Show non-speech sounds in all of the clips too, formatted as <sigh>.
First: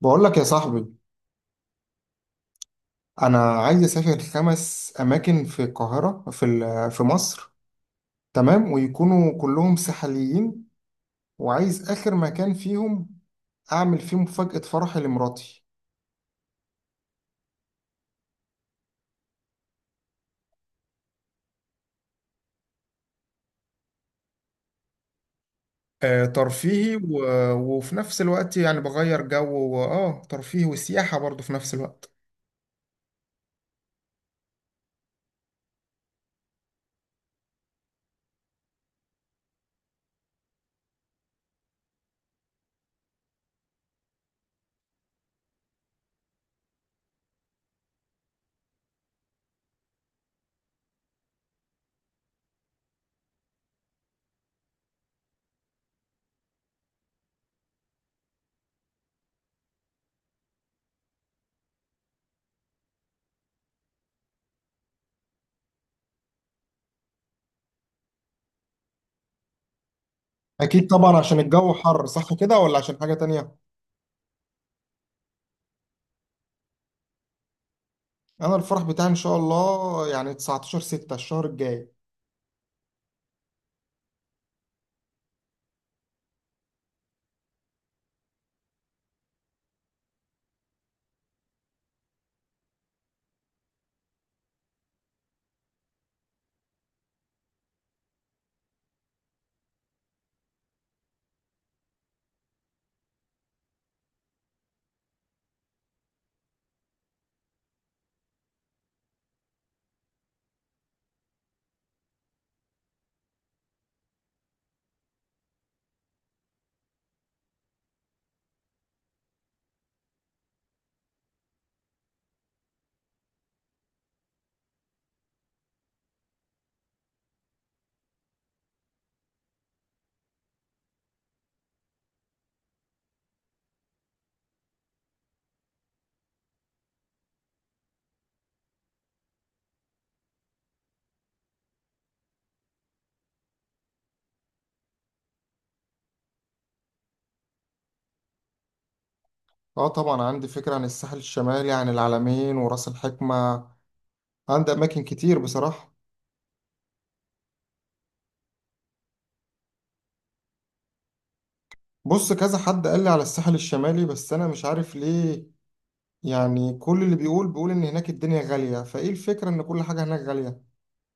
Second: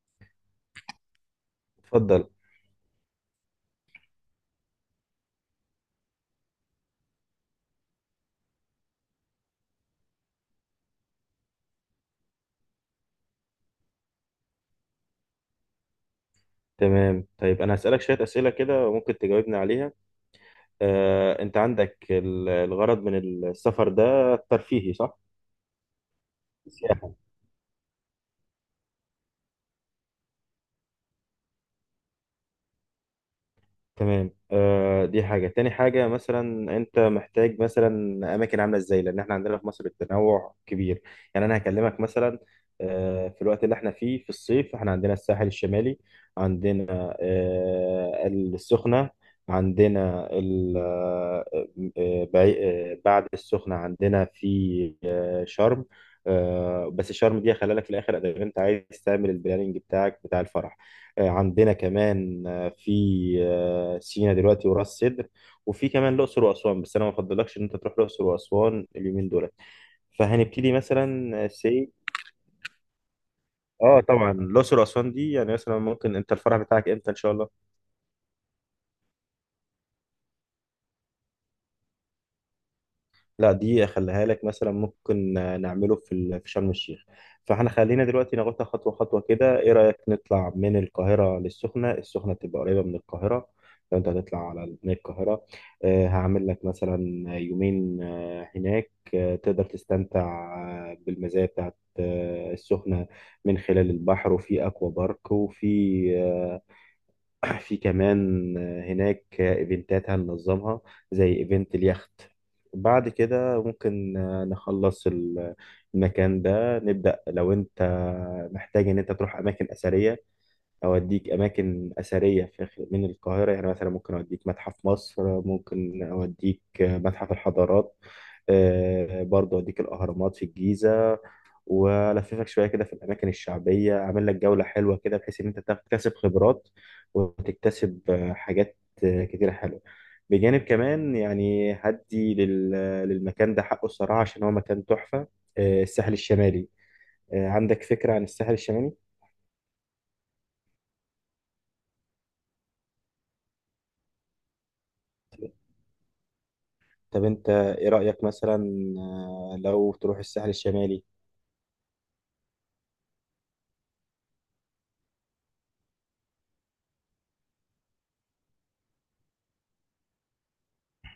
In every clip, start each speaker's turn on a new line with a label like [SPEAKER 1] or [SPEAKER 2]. [SPEAKER 1] بقول لك يا صاحبي.
[SPEAKER 2] اتفضل.
[SPEAKER 1] انا عايز اسافر خمس اماكن في القاهره، في مصر. تمام، ويكونوا كلهم ساحليين، وعايز اخر مكان فيهم اعمل فيه مفاجاه فرحي لمراتي.
[SPEAKER 2] تمام، طيب انا هسألك شوية أسئلة كده وممكن تجاوبني عليها. انت عندك الغرض من السفر ده ترفيهي صح؟
[SPEAKER 1] آه، ترفيهي، وفي نفس الوقت يعني بغير جو، واه ترفيهي وسياحه برضه في نفس الوقت.
[SPEAKER 2] تمام. دي حاجة. تاني حاجة مثلا أنت محتاج مثلا أماكن عاملة إزاي، لأن إحنا عندنا في مصر التنوع كبير. يعني أنا هكلمك مثلا، في الوقت اللي إحنا فيه في الصيف إحنا عندنا الساحل الشمالي. عندنا السخنة. عندنا آه، بعي- بعد السخنة عندنا في شرم. بس شرم دي خلي لك في الآخر، إذا أنت عايز تعمل البلاننج بتاعك بتاع الفرح. عندنا كمان في سينا دلوقتي وراس سدر. وفي كمان الاقصر واسوان، بس انا ما افضلكش ان انت تروح الاقصر واسوان اليومين دول. فهنبتدي
[SPEAKER 1] اكيد طبعا،
[SPEAKER 2] مثلا
[SPEAKER 1] عشان الجو
[SPEAKER 2] سي.
[SPEAKER 1] حر صح كده، ولا عشان حاجه تانية؟
[SPEAKER 2] اه، طبعا. الاقصر واسوان دي، يعني مثلا ممكن انت الفرع بتاعك امتى ان شاء الله؟
[SPEAKER 1] انا الفرح بتاعي ان شاء الله يعني 19 6 الشهر الجاي.
[SPEAKER 2] لا، دي اخليها لك. مثلا ممكن نعمله في في شرم الشيخ. فاحنا خلينا دلوقتي ناخدها خطوه خطوه كده، ايه رايك نطلع من القاهره للسخنه؟ السخنه تبقى قريبه من القاهره. لو انت هتطلع على من القاهره، هعمل لك مثلا يومين هناك. تقدر تستمتع بالمزايا بتاعت السخنه من خلال البحر، وفي اكوا بارك، وفي. <clears throat> في كمان هناك ايفنتات هننظمها، زي ايفنت اليخت. بعد كده ممكن نخلص المكان ده. نبدأ لو انت محتاج ان انت تروح اماكن اثرية. اوديك اماكن اثرية في من القاهرة، يعني مثلا ممكن اوديك متحف مصر، ممكن اوديك متحف الحضارات. برضه اوديك الاهرامات في الجيزة. والففك شويه كده في الاماكن الشعبيه، اعمل لك جوله حلوه كده بحيث ان انت تكتسب خبرات وتكتسب حاجات كتيره حلوه. بجانب كمان يعني هدي للمكان ده حقه الصراحه، عشان هو مكان تحفه. الساحل الشمالي. عندك فكره عن الساحل الشمالي؟
[SPEAKER 1] اه طبعا، عندي فكرة عن الساحل الشمالي، عن العلمين وراس الحكمة. عندي أماكن كتير بصراحة.
[SPEAKER 2] طب انت ايه رايك مثلا لو تروح الساحل الشمالي؟
[SPEAKER 1] بص، كذا حد قال لي على الساحل الشمالي، بس أنا مش عارف ليه. يعني كل اللي بيقول بيقول إن هناك الدنيا غالية، فإيه الفكرة إن كل حاجة هناك غالية؟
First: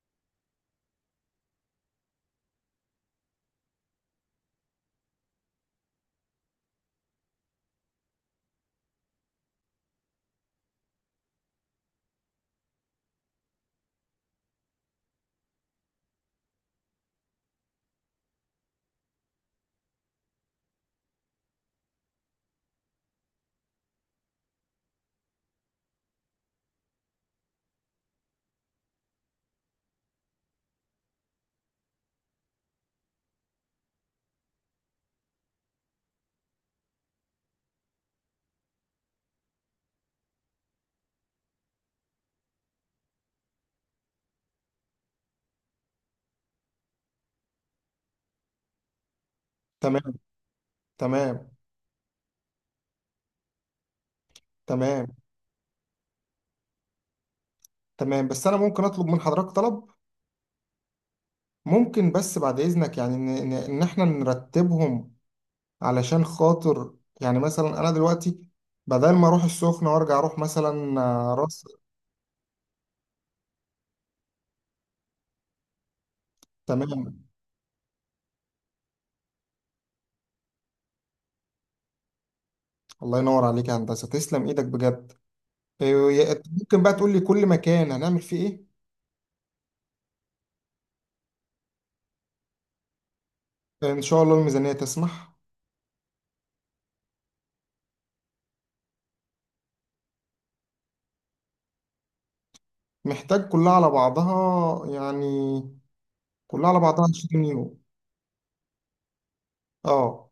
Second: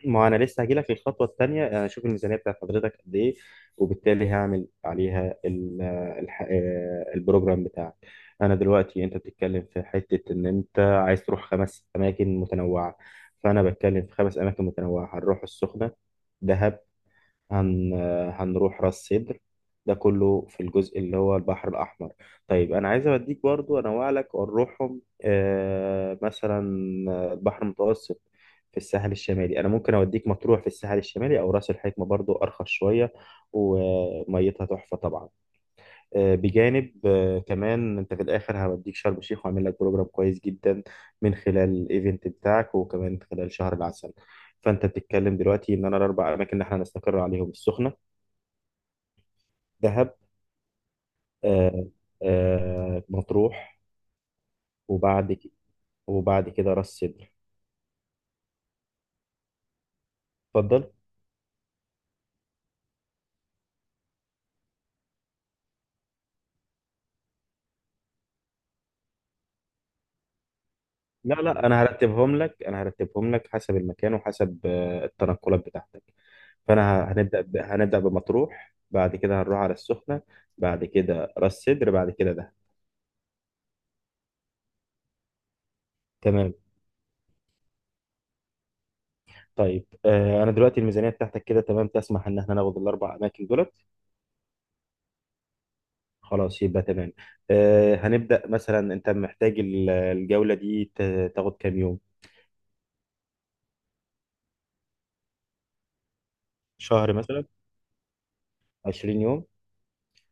[SPEAKER 2] ما انا لسه هجيلك في الخطوه الثانيه، انا اشوف الميزانيه بتاعت حضرتك قد ايه. وبالتالي هعمل عليها البروجرام بتاعك. انا دلوقتي انت بتتكلم في حته ان انت عايز تروح 5 اماكن متنوعه، فانا بتكلم في 5 اماكن متنوعه. هنروح السخنه. دهب. هن... هنروح راس سدر. ده كله في الجزء اللي هو البحر الأحمر. طيب، أنا عايز أوديك برضو، أنوع لك ونروحهم مثلا البحر المتوسط في الساحل الشمالي. أنا ممكن أوديك مطروح في الساحل الشمالي، أو راس الحكمة برضو أرخص شوية وميتها تحفة طبعا. بجانب كمان أنت في الآخر هوديك شرم الشيخ وأعمل لك بروجرام كويس جدا من خلال الإيفنت بتاعك وكمان خلال شهر العسل. فأنت بتتكلم دلوقتي إن أنا الأربع أماكن اللي إحنا هنستقر عليهم: السخنة،
[SPEAKER 1] تمام.
[SPEAKER 2] دهب،
[SPEAKER 1] تمام.
[SPEAKER 2] آه مطروح،
[SPEAKER 1] تمام.
[SPEAKER 2] وبعد كده وبعد كده راس سدر.
[SPEAKER 1] تمام، بس أنا ممكن أطلب من حضرتك طلب؟
[SPEAKER 2] اتفضل.
[SPEAKER 1] ممكن بس بعد إذنك، يعني إن إحنا نرتبهم، علشان خاطر يعني مثلا أنا دلوقتي بدل ما أروح السخنة وأرجع أروح مثلا، آه،
[SPEAKER 2] لا
[SPEAKER 1] راس
[SPEAKER 2] لا، انا هرتبهم لك، انا هرتبهم لك حسب المكان وحسب التنقلات بتاعتك. فانا
[SPEAKER 1] تمام.
[SPEAKER 2] هنبدا بمطروح، بعد كده هنروح على السخنه، بعد كده راس سدر، بعد كده دهب.
[SPEAKER 1] الله ينور عليك يا هندسة، تسلم إيدك بجد. إيه،
[SPEAKER 2] تمام.
[SPEAKER 1] ممكن بقى تقول لي كل مكان هنعمل فيه إيه؟
[SPEAKER 2] طيب، انا دلوقتي الميزانيه بتاعتك كده تمام؟ تسمح ان احنا ناخد الاربع اماكن دولت؟
[SPEAKER 1] إن شاء الله الميزانية تسمح.
[SPEAKER 2] خلاص، يبقى تمام. هنبدا مثلا. انت محتاج الجوله دي تاخد كام يوم؟
[SPEAKER 1] محتاج كلها على بعضها يعني، كلها على بعضها
[SPEAKER 2] شهر مثلا؟
[SPEAKER 1] 20 يورو.
[SPEAKER 2] 20 يوم
[SPEAKER 1] اه،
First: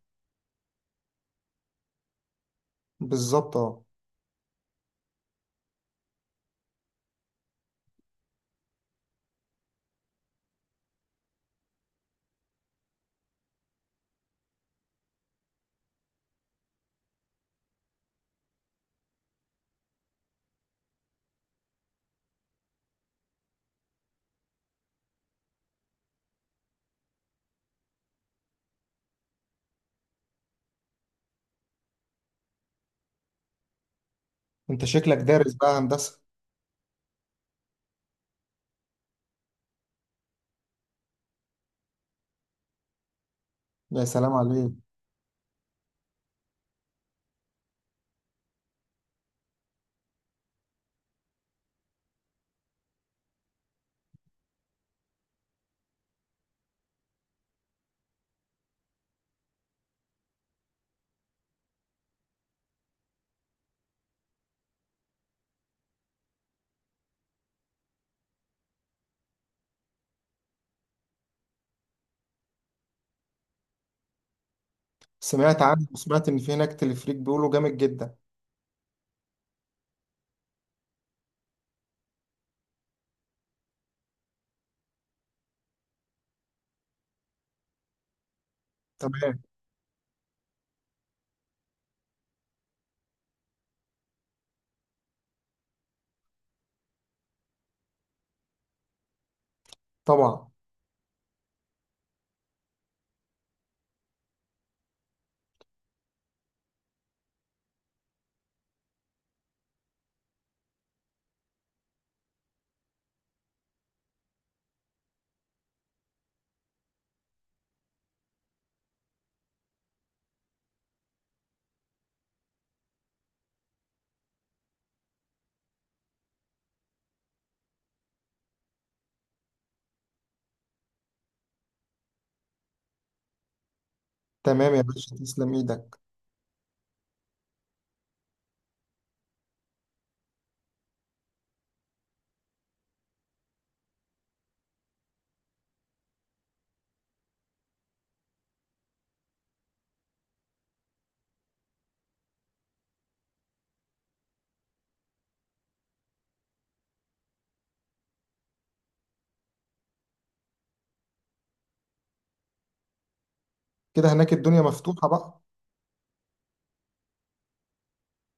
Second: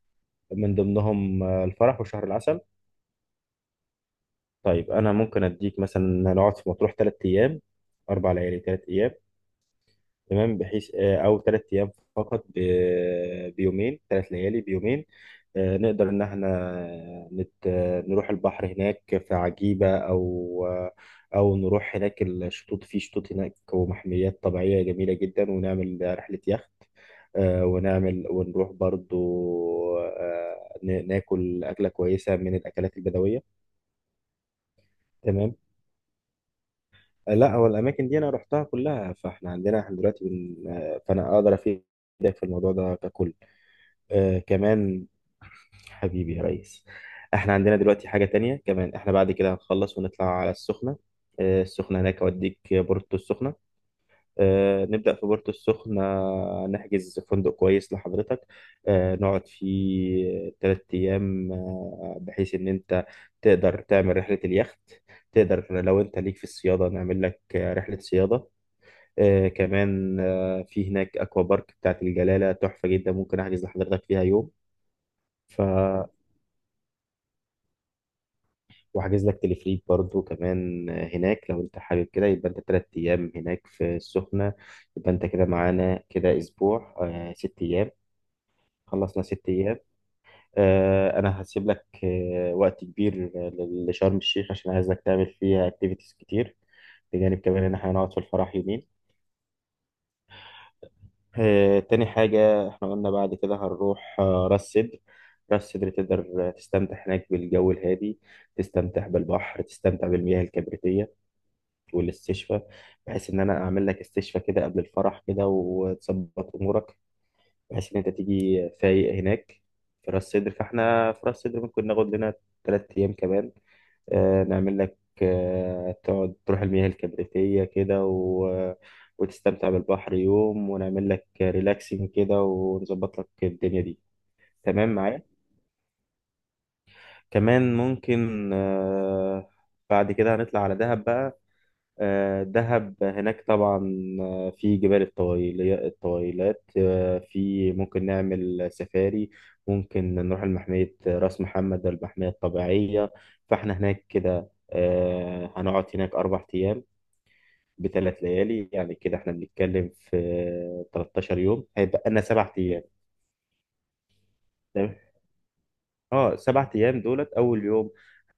[SPEAKER 2] من ضمنهم الفرح وشهر العسل.
[SPEAKER 1] بالظبط اه.
[SPEAKER 2] طيب، أنا ممكن أديك مثلا نقعد في مطروح 3 أيام، 4 ليالي 3 أيام، تمام، بحيث او 3 ايام فقط بيومين، 3 ليالي بيومين. نقدر ان احنا نروح البحر هناك في عجيبة، او نروح هناك الشطوط. في شطوط هناك ومحميات طبيعية جميلة جدا، ونعمل رحلة يخت. ونعمل ونروح برضو ناكل أكلة كويسة من الأكلات البدوية.
[SPEAKER 1] انت شكلك دارس
[SPEAKER 2] تمام.
[SPEAKER 1] بقى هندسة.
[SPEAKER 2] لا، هو الاماكن دي انا رحتها كلها، فاحنا عندنا احنا دلوقتي بن... آه، فانا اقدر افيدك في الموضوع ده ككل.
[SPEAKER 1] يا سلام عليك.
[SPEAKER 2] كمان، حبيبي يا ريس، احنا عندنا دلوقتي حاجه تانية. كمان احنا بعد كده هنخلص ونطلع على السخنه. السخنه هناك اوديك بورتو السخنه. نبدا في بورتو السخنه، نحجز فندق كويس لحضرتك. نقعد فيه 3 ايام، بحيث ان انت تقدر تعمل رحله اليخت. تقدر لو انت ليك في الصياده، نعمل لك رحله صياده. كمان، في هناك اكوا بارك بتاعت الجلاله تحفه جدا، ممكن احجز لحضرتك فيها يوم.
[SPEAKER 1] سمعت
[SPEAKER 2] ف
[SPEAKER 1] عنه، وسمعت ان في هناك تلفريك بيقولوا جامد جدا.
[SPEAKER 2] وحاجز لك تلفريك برضو كمان هناك، لو انت حابب كده. يبقى انت 3 ايام هناك في السخنه. يبقى انت كده معانا كده اسبوع، 6 ايام. خلصنا
[SPEAKER 1] تمام.
[SPEAKER 2] 6 ايام. انا هسيب لك وقت كبير لشرم الشيخ، عشان عايزك تعمل فيها اكتيفيتيز كتير، بجانب كمان ان احنا هنقعد في الفرح يومين.
[SPEAKER 1] طبعا.
[SPEAKER 2] تاني حاجة، احنا قلنا بعد كده هنروح راس سدر. راس سدر تقدر تستمتع هناك بالجو الهادي، تستمتع بالبحر، تستمتع بالمياه الكبريتية والاستشفاء. بحيث ان انا اعمل لك استشفاء كده قبل الفرح كده، وتظبط امورك، بحيث ان انت تيجي فايق هناك في راس سدر. فاحنا في راس سدر ممكن ناخد لنا 3 ايام كمان. نعمل لك تقعد تروح المياه الكبريتية كده وتستمتع بالبحر يوم، ونعمل لك ريلاكسنج كده ونظبط لك الدنيا دي.
[SPEAKER 1] تمام يا
[SPEAKER 2] تمام
[SPEAKER 1] باشا،
[SPEAKER 2] معايا.
[SPEAKER 1] تسلم ايدك.
[SPEAKER 2] كمان ممكن بعد كده هنطلع على دهب بقى. دهب هناك طبعا. في جبال الطويلات، في ممكن نعمل سفاري. ممكن نروح لمحمية راس محمد المحمية الطبيعية. فاحنا هناك كده هنقعد هناك 4 أيام بثلاث ليالي. يعني كده احنا بنتكلم في 13 يوم، هيبقى لنا 7 أيام.
[SPEAKER 1] كده هناك الدنيا
[SPEAKER 2] تمام؟
[SPEAKER 1] مفتوحة بقى.
[SPEAKER 2] اه، 7 أيام دولت. أول يوم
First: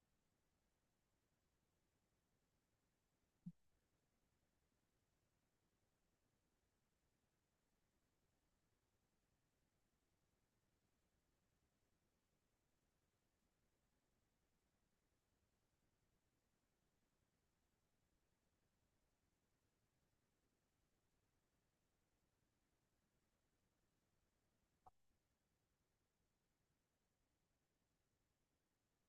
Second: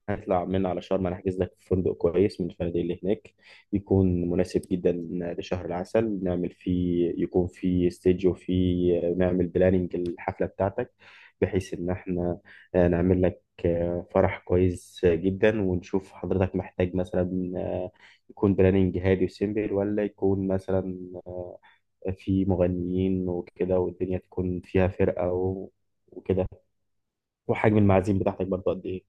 [SPEAKER 2] هنطلع من على شرم، انا هحجز لك في فندق كويس من الفنادق اللي هناك، يكون مناسب جدا لشهر العسل. نعمل فيه يكون فيه ستيج، وفيه نعمل بلاننج الحفلة بتاعتك، بحيث ان احنا نعمل لك فرح كويس جدا. ونشوف حضرتك محتاج مثلا يكون بلاننج هادي وسيمبل، ولا يكون مثلا في مغنيين وكده، والدنيا تكون فيها فرقة وكده. وحجم المعازيم بتاعتك برضه قد ايه؟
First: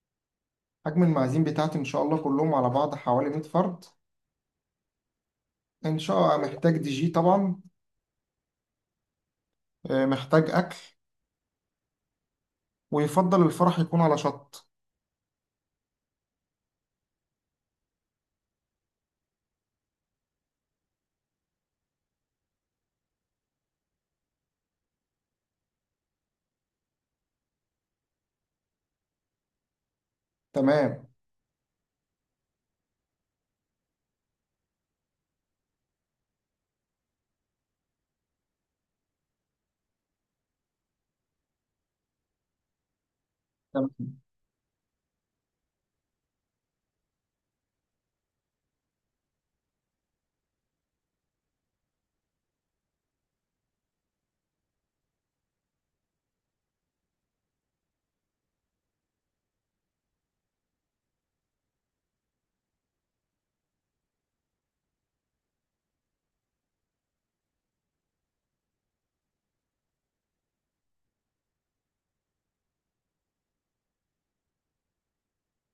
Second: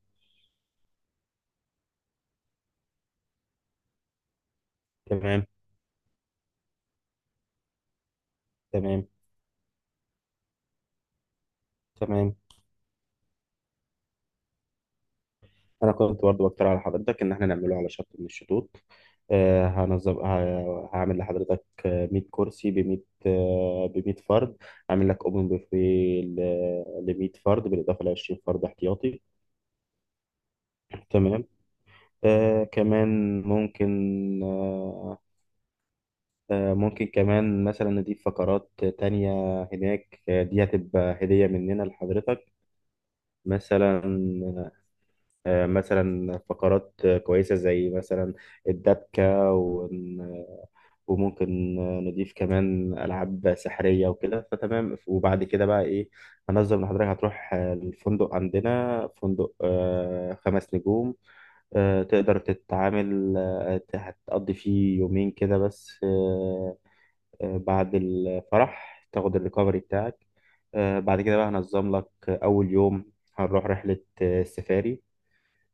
[SPEAKER 1] حجم المعازيم بتاعتي ان شاء الله كلهم على بعض حوالي 100 فرد.
[SPEAKER 2] تمام.
[SPEAKER 1] ان شاء الله. محتاج دي جي طبعا.
[SPEAKER 2] تمام.
[SPEAKER 1] آه، محتاج اكل.
[SPEAKER 2] تمام.
[SPEAKER 1] ويفضل الفرح يكون على شط.
[SPEAKER 2] انا كنت برضه بقترح على حضرتك ان احنا نعمله على شط من الشطوط. هنظم هعمل لحضرتك 100 كرسي ب 100 ب 100 فرد. هعمل لك اوبن بوفيه ل 100 فرد بالاضافه ل 20 فرد احتياطي.
[SPEAKER 1] تمام.
[SPEAKER 2] تمام. كمان ممكن ممكن كمان مثلا نضيف فقرات تانية هناك. دي هتبقى هدية مننا لحضرتك،
[SPEAKER 1] تمام.
[SPEAKER 2] مثلا. مثلا فقرات كويسة زي مثلا الدبكة. وممكن نضيف كمان ألعاب سحرية وكده. فتمام، وبعد كده بقى إيه؟ هنظم لحضرتك هتروح الفندق. عندنا فندق خمس نجوم، تقدر تتعامل. هتقضي فيه يومين كده بس، بعد الفرح تاخد الريكفري بتاعك. بعد كده بقى هنظم لك. أول يوم هنروح رحلة سفاري.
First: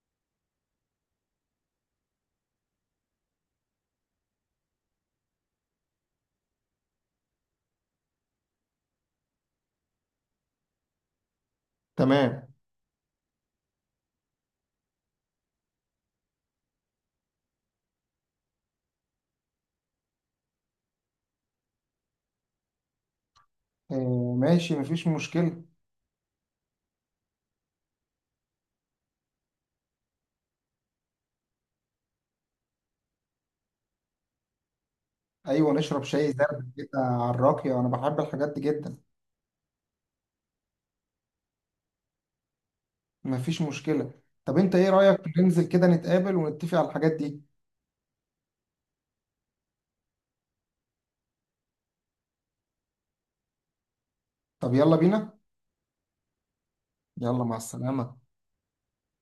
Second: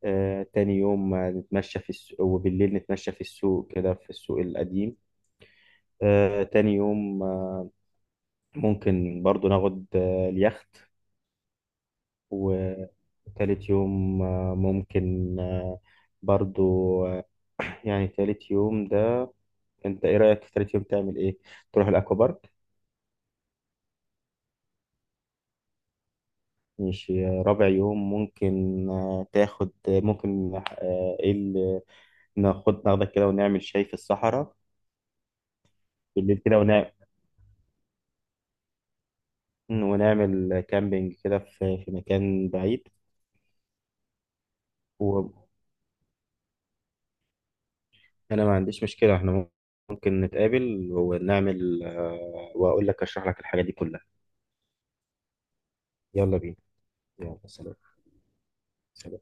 [SPEAKER 2] تاني يوم هنتمشى في السوق، وبالليل نتمشى في السوق كده، في السوق القديم. تاني يوم ممكن برضو ناخد اليخت.
[SPEAKER 1] تمام.
[SPEAKER 2] وتالت يوم ممكن برضو آه، <clears throat> يعني تالت يوم ده، انت ايه رأيك في تالت يوم تعمل ايه؟ تروح الاكوا بارك؟
[SPEAKER 1] إيه، ماشي، مفيش مشكلة.
[SPEAKER 2] ماشي. رابع يوم ممكن تاخد، ممكن ايه اللي ناخدك كده ونعمل شاي في الصحراء.
[SPEAKER 1] أيوة، نشرب شاي
[SPEAKER 2] بالليل كده،
[SPEAKER 1] زرد كده على الراقية، أنا بحب الحاجات دي جدا.
[SPEAKER 2] ونعمل كامبينج كده في مكان بعيد.
[SPEAKER 1] مفيش مشكلة. طب أنت إيه رأيك ننزل كده نتقابل ونتفق على الحاجات دي؟
[SPEAKER 2] انا ما عنديش مشكله، احنا ممكن نتقابل ونعمل واقول لك اشرح لك الحاجه دي كلها.
[SPEAKER 1] طب يلا بينا.
[SPEAKER 2] يلا بينا. يلا
[SPEAKER 1] يلا مع
[SPEAKER 2] سلام.
[SPEAKER 1] السلامة.
[SPEAKER 2] سلام.